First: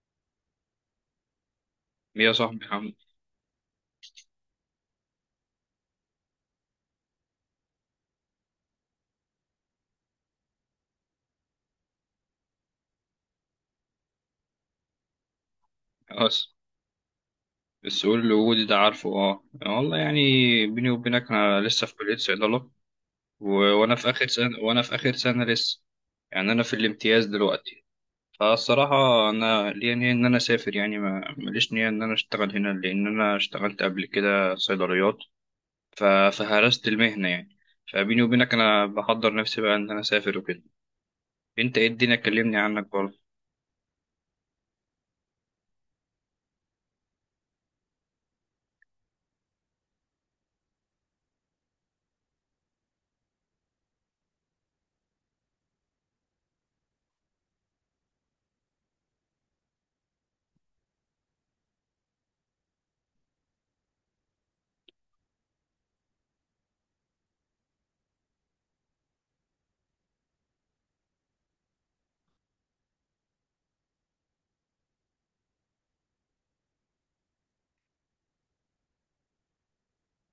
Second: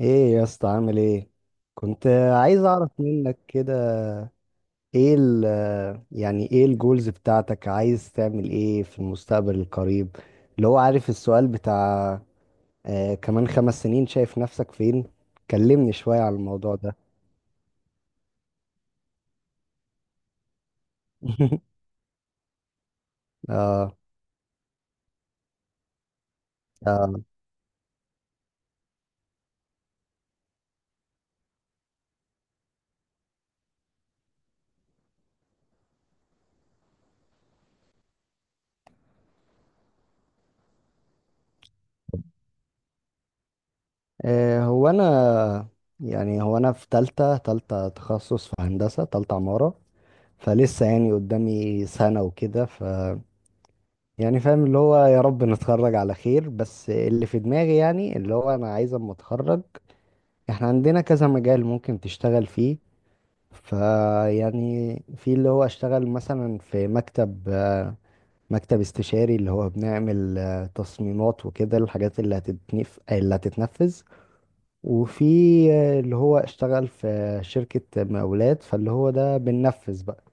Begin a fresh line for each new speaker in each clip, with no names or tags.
ايه يا اسطى، عامل ايه؟ كنت
يا
عايز
صاحبي
اعرف
حمد.
منك كده. ايه ال يعني ايه الجولز بتاعتك، عايز تعمل ايه في المستقبل القريب؟ اللي هو عارف، السؤال بتاع كمان 5 سنين شايف نفسك فين. كلمني شوية على
خلاص،
الموضوع ده.
السؤال الوجودي ده عارفه والله يعني بيني وبينك انا لسه في كلية صيدلة و... وانا
آه,
في اخر سنة لسه. يعني انا في
آه,
الامتياز دلوقتي. فالصراحة انا ليا نية ان انا اسافر، يعني ما ماليش نية ان انا اشتغل هنا لان انا اشتغلت قبل كده صيدليات، فهرست المهنة يعني. فبيني وبينك انا بحضر نفسي بقى ان انا اسافر وكده. انت ايه الدنيا؟ كلمني عنك برضه.
هو انا، يعني هو انا في تالتة، تالتة تخصص في هندسة، تالتة عمارة. فلسه يعني قدامي سنة وكده. يعني فاهم اللي هو يا رب نتخرج على خير، بس اللي في دماغي يعني اللي هو انا عايز اما اتخرج، احنا عندنا كذا مجال ممكن تشتغل فيه. فيعني في اللي هو اشتغل مثلا في مكتب استشاري اللي هو بنعمل تصميمات وكده، الحاجات اللي هتتنفذ. وفي اللي هو اشتغل في شركة مقاولات، فاللي هو ده بننفذ بقى.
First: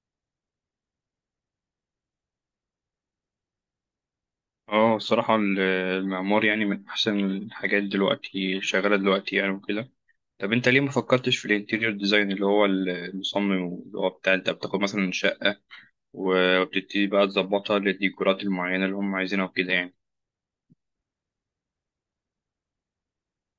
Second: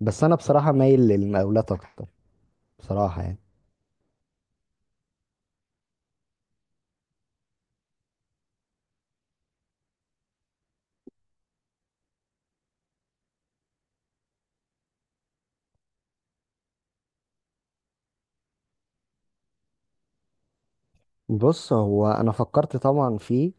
بس انا بصراحة مايل للمقاولات اكتر، بصراحة يعني.
اه الصراحة ال- المعمار يعني من أحسن الحاجات دلوقتي شغالة دلوقتي يعني وكده طب أنت ليه ما فكرتش في الانتيريور ديزاين اللي هو المصمم اللي هو بتاع أنت بتاخد مثلا شقة وبتبتدي بقى تظبطها للديكورات المعينة اللي هم عايزينها وكده يعني
بص هو انا فكرت طبعا فيه،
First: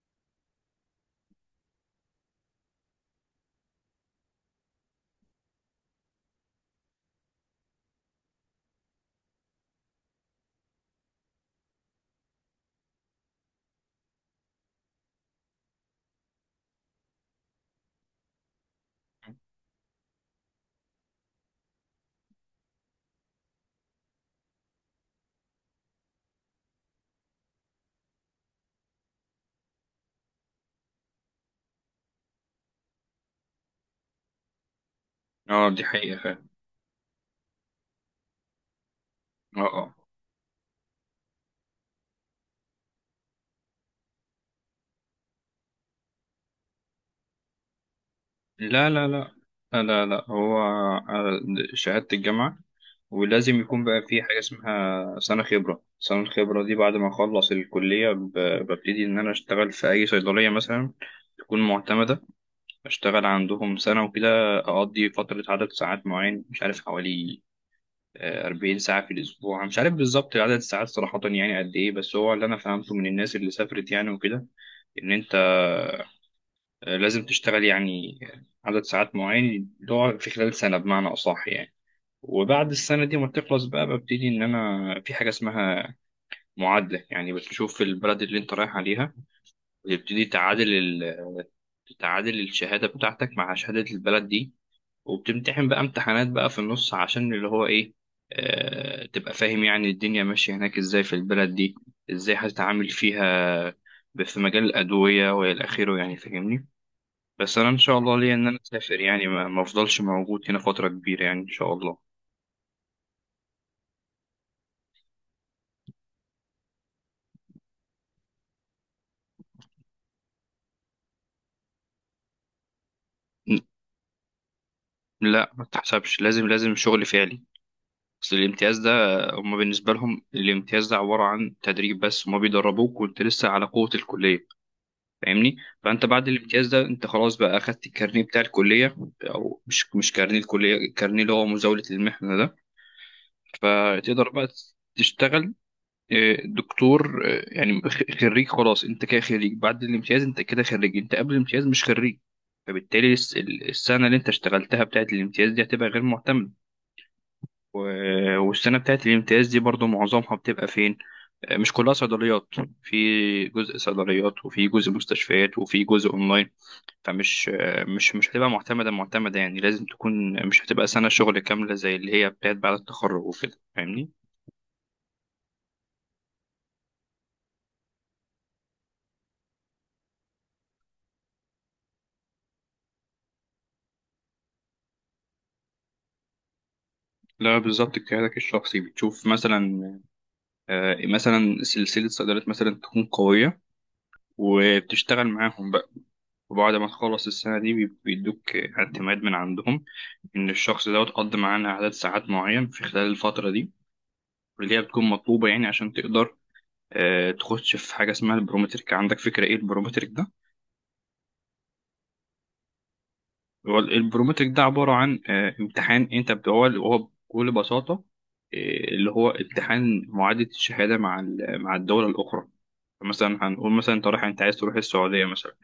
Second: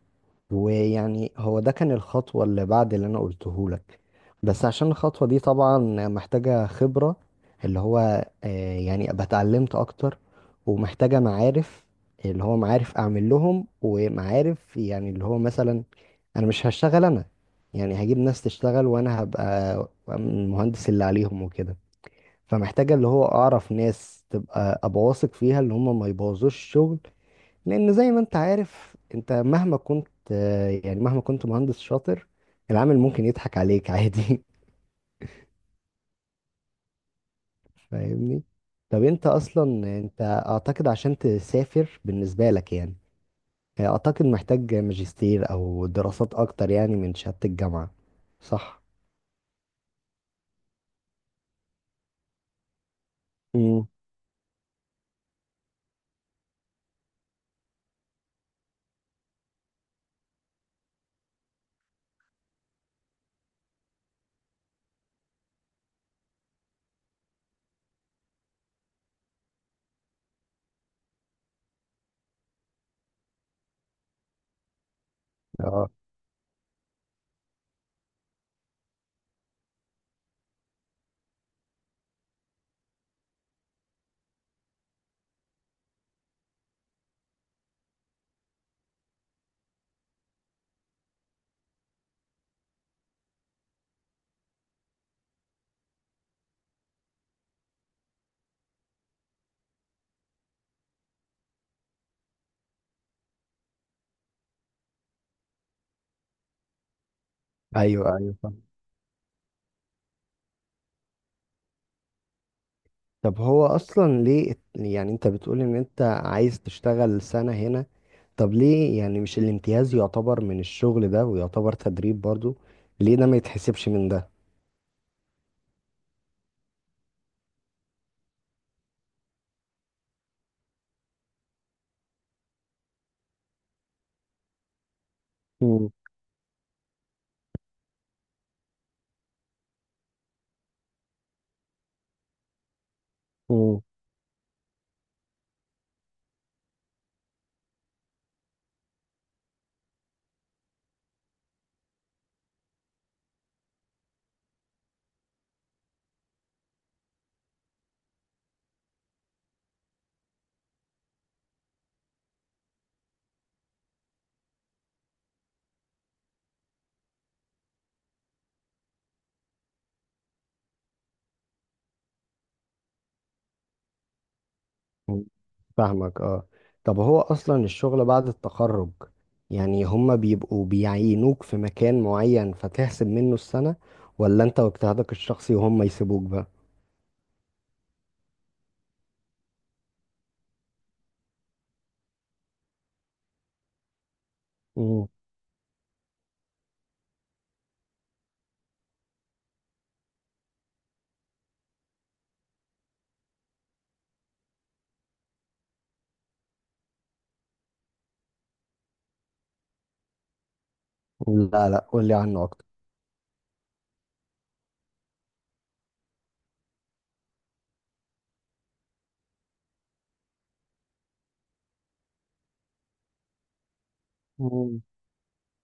ويعني هو ده كان الخطوة اللي بعد اللي انا قلته لك. بس عشان الخطوة دي طبعا محتاجة خبرة، اللي هو يعني ابقى اتعلمت اكتر، ومحتاجة معارف، اللي هو معارف اعمل لهم، ومعارف يعني اللي هو مثلا انا مش هشتغل انا، يعني هجيب ناس تشتغل وانا هبقى المهندس اللي عليهم وكده. فمحتاجة اللي هو اعرف ناس تبقى ابقى واثق فيها، اللي هم ما يبوظوش الشغل. لان زي ما انت عارف، انت مهما كنت مهندس شاطر، العامل ممكن يضحك عليك عادي.
اه، دي حقيقة فعلا.
فاهمني. طب انت اصلا
اه اه.
انت اعتقد عشان تسافر بالنسبة لك يعني اعتقد محتاج ماجستير او دراسات اكتر يعني من شهادة الجامعة، صح؟
لا لا لا، لا لا لا، هو شهادة الجامعة، ولازم يكون
امم
بقى في حاجة اسمها سنة خبرة. سنة الخبرة دي بعد ما أخلص الكلية ببتدي إن أنا أشتغل في أي صيدلية مثلا تكون معتمدة. بشتغل عندهم سنة وكده، أقضي فترة عدد ساعات معين، مش عارف حوالي 40 ساعة في الأسبوع، مش عارف بالظبط عدد الساعات صراحة يعني قد إيه، بس هو اللي أنا فهمته من الناس اللي سافرت يعني وكده، إن أنت
اه.
لازم تشتغل يعني عدد ساعات معين اللي هو في خلال سنة بمعنى أصح يعني. وبعد السنة دي ما تخلص بقى، ببتدي إن أنا في حاجة اسمها معادلة، يعني بتشوف البلد اللي أنت رايح عليها وتبتدي تعادل تعادل الشهادة بتاعتك مع شهادة البلد دي. وبتمتحن بقى امتحانات بقى في النص عشان اللي هو ايه، آه تبقى فاهم يعني الدنيا ماشية هناك ازاي في البلد دي، ازاي هتتعامل فيها في مجال الأدوية وإلى آخره، يعني فاهمني؟ بس أنا إن شاء
ايوه
الله ليا إن
ايوه.
أنا أسافر، يعني ما أفضلش موجود هنا فترة كبيرة يعني، إن شاء الله.
طب هو اصلا ليه انت بتقول ان انت عايز تشتغل سنة هنا، طب ليه يعني مش الامتياز يعتبر من الشغل ده ويعتبر تدريب برضو؟ ليه ده ما
ن-
يتحسبش من ده؟
لا ما تحسبش، لازم لازم شغل فعلي. أصل الامتياز ده، هما بالنسبة لهم الامتياز ده عبارة عن تدريب بس، هما بيدربوك وأنت لسه على قوة الكلية فاهمني.
مم.
فانت بعد الامتياز ده انت خلاص بقى اخدت الكارنيه بتاع الكليه، او مش كارنيه الكليه، الكارنيه اللي هو مزاوله المحنه ده.
مم.
فتقدر بقى تشتغل دكتور، يعني خريج. خلاص، انت كده خريج. بعد الامتياز انت كده خريج، انت قبل الامتياز مش خريج. فبالتالي السنه اللي انت اشتغلتها بتاعت الامتياز دي هتبقى غير معتمده. والسنه بتاعت الامتياز دي برضو معظمها بتبقى فين؟ مش كلها صيدليات. في جزء صيدليات وفي جزء مستشفيات وفي جزء اونلاين. فمش مش مش هتبقى معتمدة معتمدة يعني، لازم تكون. مش هتبقى سنة شغل كاملة زي اللي هي بتاعت بعد التخرج وكده، فاهمني؟
مم. فاهمك اه. طب هو اصلا الشغل بعد التخرج، يعني هما بيبقوا بيعينوك في مكان معين فتحسب منه السنة؟ ولا انت واجتهادك الشخصي وهم يسيبوك بقى؟
لا بالظبط، اجتهادك الشخصي. بتشوف مثلا مثلا سلسلة صيدلات مثلا تكون قوية
مم.
وبتشتغل معاهم بقى. وبعد ما تخلص السنة دي بيدوك اعتماد من عندهم إن الشخص ده قضى معانا عدد ساعات معين في خلال الفترة دي اللي هي بتكون مطلوبة يعني عشان تقدر تخش في حاجة اسمها البرومترك. عندك فكرة إيه البرومترك ده؟
لا لا، قولي عنه اكتر.
هو البرومتريك ده عبارة عن امتحان، انت هو بكل بساطة آه، اللي هو امتحان معادلة الشهادة مع مع الدولة الأخرى. مثلا هنقول مثلا انت رايح، انت عايز تروح
مم.
السعودية مثلا.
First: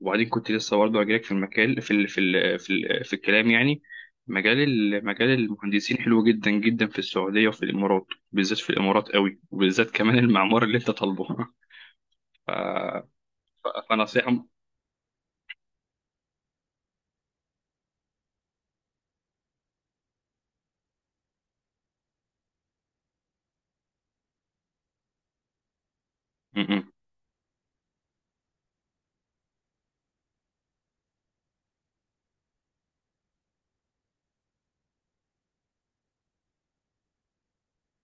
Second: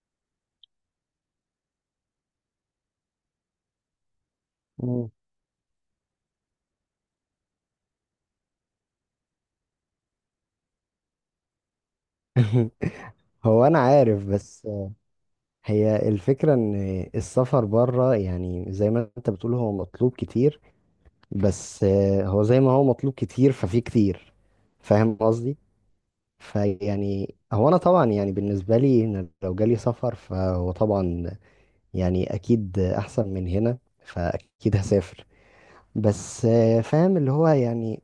وبعدين كنت لسه برضه هجيلك في المكان في الكلام يعني، مجال
مم.
مجال المهندسين حلو جدا جدا في السعودية وفي الإمارات، بالذات في الإمارات قوي، وبالذات كمان المعمار اللي انت طالبه ف-
هو انا عارف،
فنصيحة م-
بس هي الفكرة ان السفر بره يعني زي ما انت بتقول هو مطلوب كتير، بس هو زي ما هو مطلوب كتير ففي كتير، فاهم قصدي.
م-
فيعني هو انا طبعا يعني بالنسبة لي ان لو جالي سفر فهو طبعا يعني اكيد احسن من هنا فاكيد هسافر. بس فاهم اللي هو يعني،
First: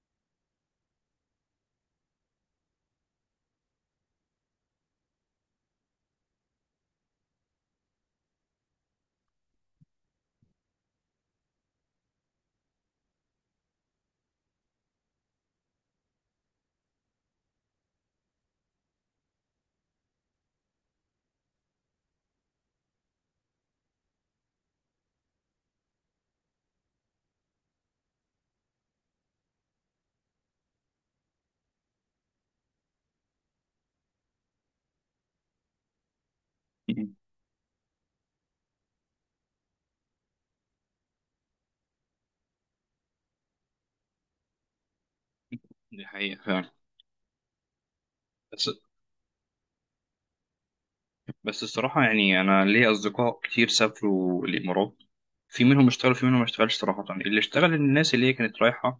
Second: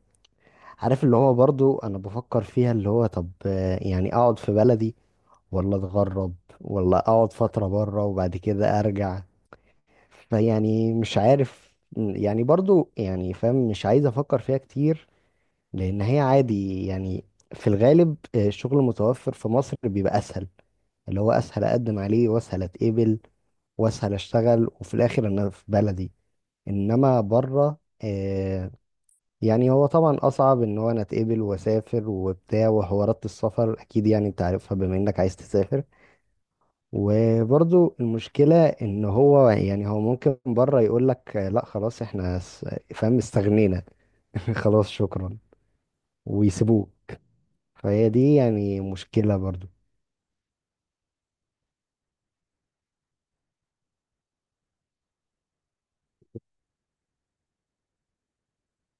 عارف اللي هو برضو انا بفكر فيها، اللي هو طب يعني اقعد في بلدي ولا اتغرب، ولا اقعد فترة بره وبعد كده ارجع؟ يعني مش عارف يعني، برضو يعني فاهم مش عايز افكر فيها كتير، لان هي عادي يعني. في الغالب الشغل المتوفر في مصر بيبقى اسهل، اللي هو اسهل اقدم عليه، واسهل اتقبل، واسهل اشتغل، وفي الاخر انا في بلدي. انما بره آه، يعني هو طبعا اصعب ان هو انا اتقبل واسافر وبتاع، وحوارات السفر اكيد يعني انت عارفها بما انك عايز تسافر.
م-
وبرضو المشكلة ان هو يعني هو ممكن بره يقول لك لا خلاص احنا فاهم، استغنينا. خلاص شكرا،
دي حقيقة
ويسيبوه. فهي دي
فعلا.
يعني مشكلة برضو.
بس الصراحة يعني أنا ليا أصدقاء كتير سافروا الإمارات. في منهم اشتغل، في منهم ما اشتغلش صراحة. اللي اشتغل الناس اللي هي كانت رايحة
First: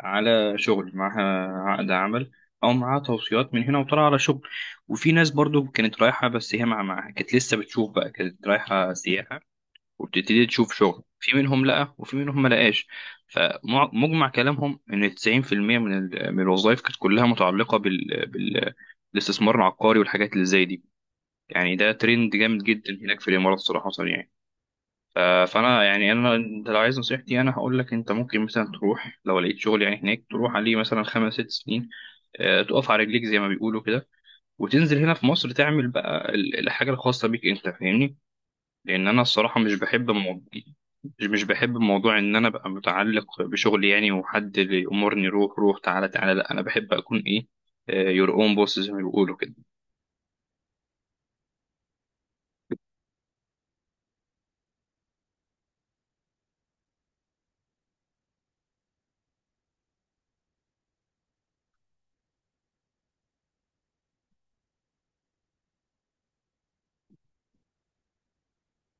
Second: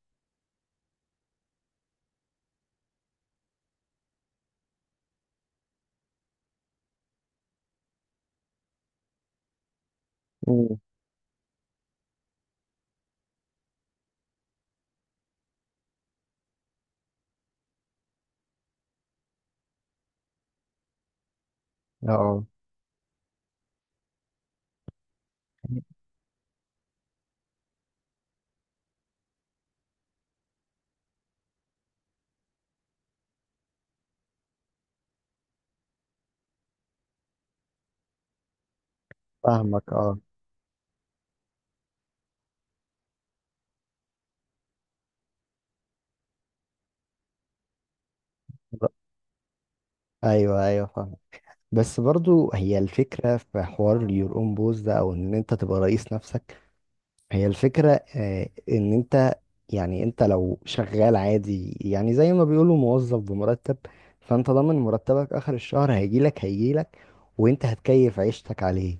على شغل، معاها عقد عمل، أو معاها توصيات من هنا وطالعة على شغل. وفي ناس برضو كانت رايحة بس هي معاها كانت لسه بتشوف بقى، كانت رايحة سياحة وبتبتدي تشوف
مم.
شغل، في منهم لقى وفي منهم ما لقاش. فمجمع كلامهم إن 90% من من الوظائف كانت كلها متعلقة بالاستثمار العقاري والحاجات اللي زي دي، يعني ده ترند
اه
جامد جدا هناك في الامارات صراحه يعني. ف- فانا يعني انا، انت لو عايز نصيحتي انا هقول لك انت ممكن مثلا تروح لو لقيت شغل يعني هناك، تروح عليه مثلا خمس ست سنين، تقف على رجليك زي ما بيقولوا كده، وتنزل هنا في مصر تعمل بقى الحاجه الخاصه بيك انت فاهمني. لان انا الصراحه مش
فاهمك
بحب
اه.
مو... مش مش بحب موضوع ان انا ابقى متعلق بشغلي، يعني وحد اللي يامرني روح روح تعالى تعالى. لا، انا بحب اكون ايه، يور اون بوس زي ما بيقولوا كده.
ايوه ايوه فاهم. بس برضو هي الفكرة في حوار your own boss ده، او ان انت تبقى رئيس نفسك. هي الفكرة ان انت يعني انت لو شغال عادي يعني زي ما بيقولوا موظف بمرتب، فانت ضامن مرتبك اخر الشهر هيجيلك، وانت هتكيف عيشتك عليه.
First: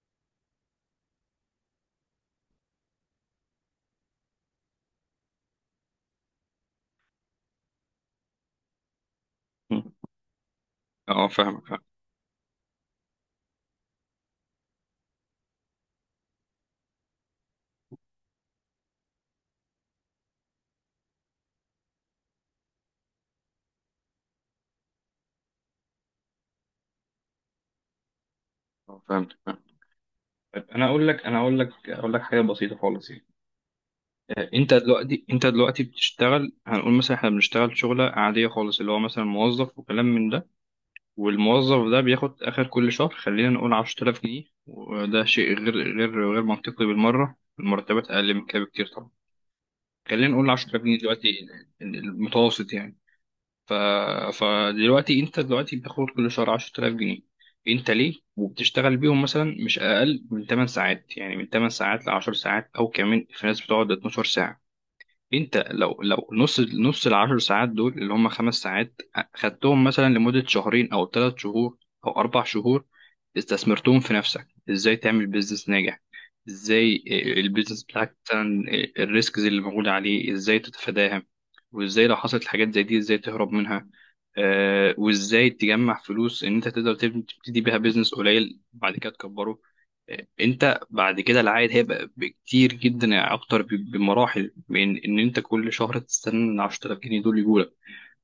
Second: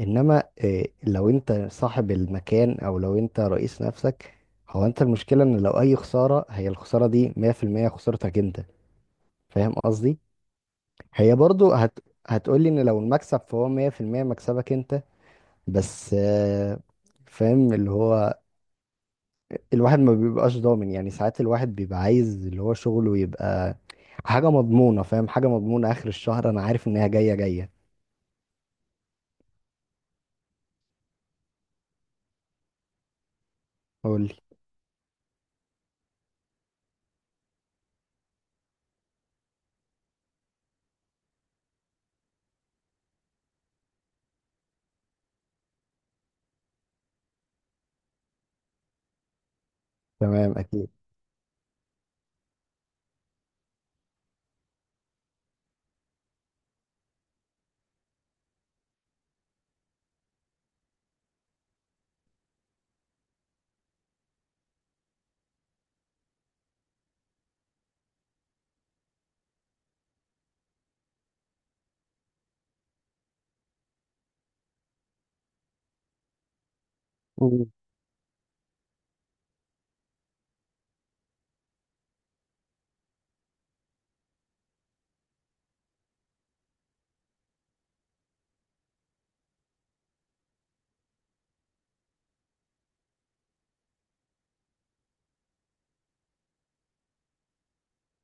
انما لو انت صاحب المكان او لو انت رئيس نفسك، هو انت المشكلة ان لو اي خسارة هي الخسارة دي 100% خسارتك انت، فاهم
م.
قصدي.
اه
هي
فاهمك
برضو
فاهمك.
هتقولي ان لو المكسب فهو 100% مكسبك انت، بس فاهم اللي هو الواحد ما بيبقاش ضامن، يعني ساعات الواحد بيبقى عايز اللي هو شغله يبقى حاجة مضمونة، فاهم حاجة مضمونة آخر الشهر أنا عارف إن هي جاية جاية.
فاهمك. طيب انا اقول لك، حاجه بسيطه خالص يعني.
قول لي.
انت دلوقتي بتشتغل. هنقول مثلا احنا بنشتغل شغله عاديه خالص، اللي هو مثلا موظف وكلام من ده. والموظف ده بياخد اخر كل شهر خلينا نقول 10000 جنيه، وده شيء غير منطقي بالمره، المرتبات اقل من كده بكتير طبعا. خلينا نقول
تمام
10000
أكيد.
جنيه دلوقتي، المتوسط يعني. ف... فدلوقتي انت دلوقتي بتاخد كل شهر 10000 جنيه. انت ليه وبتشتغل بيهم مثلا مش اقل من 8 ساعات، يعني من 8 ساعات ل 10 ساعات، او كمان في ناس بتقعد 12 ساعة. انت لو نص نص العشر ساعات دول اللي هم خمس ساعات، خدتهم مثلا لمدة شهرين او ثلاث شهور او اربع شهور، استثمرتهم في نفسك ازاي تعمل بيزنس ناجح، ازاي
مم.
البيزنس بتاعك مثلا، الريسكز اللي موجودة عليه ازاي تتفاداها، وازاي لو حصلت حاجات زي دي ازاي تهرب منها، وازاي تجمع فلوس ان انت تقدر تبتدي بيها بيزنس قليل بعد كده تكبره. انت بعد كده العائد هيبقى بكتير جدا يعني اكتر بمراحل من ان انت كل شهر تستنى ال 10000 جنيه دول يجولك.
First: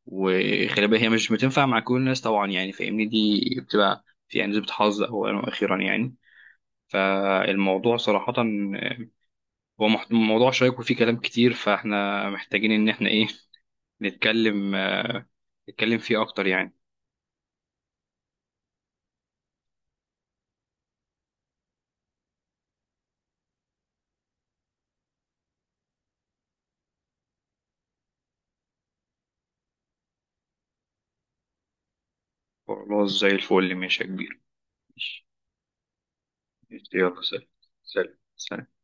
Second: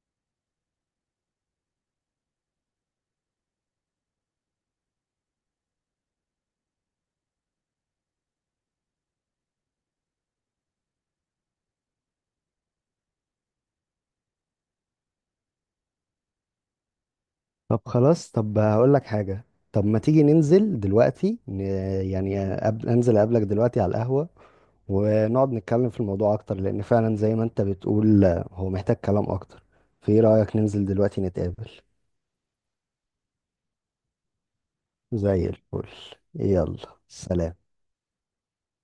وخلي بالك هي مش بتنفع مع كل الناس طبعا يعني فاهمني، دي بتبقى في يعني نسبة حظ اولا واخيرا يعني. فالموضوع صراحة هو موضوع شيق وفيه كلام كتير، فاحنا محتاجين ان احنا ايه، نتكلم فيه اكتر يعني.
طب خلاص، طب هقول لك حاجة. طب ما تيجي ننزل دلوقتي يعني أنزل أقابلك دلوقتي على القهوة، ونقعد نتكلم في الموضوع أكتر، لأن فعلا زي ما أنت بتقول هو محتاج كلام أكتر. فإيه رأيك ننزل دلوقتي نتقابل؟
خلاص زي الفل، ماشي يا كبير. ماشي.
زي الفل. يلا.
يلا سلام.
سلام.
سلام سلام.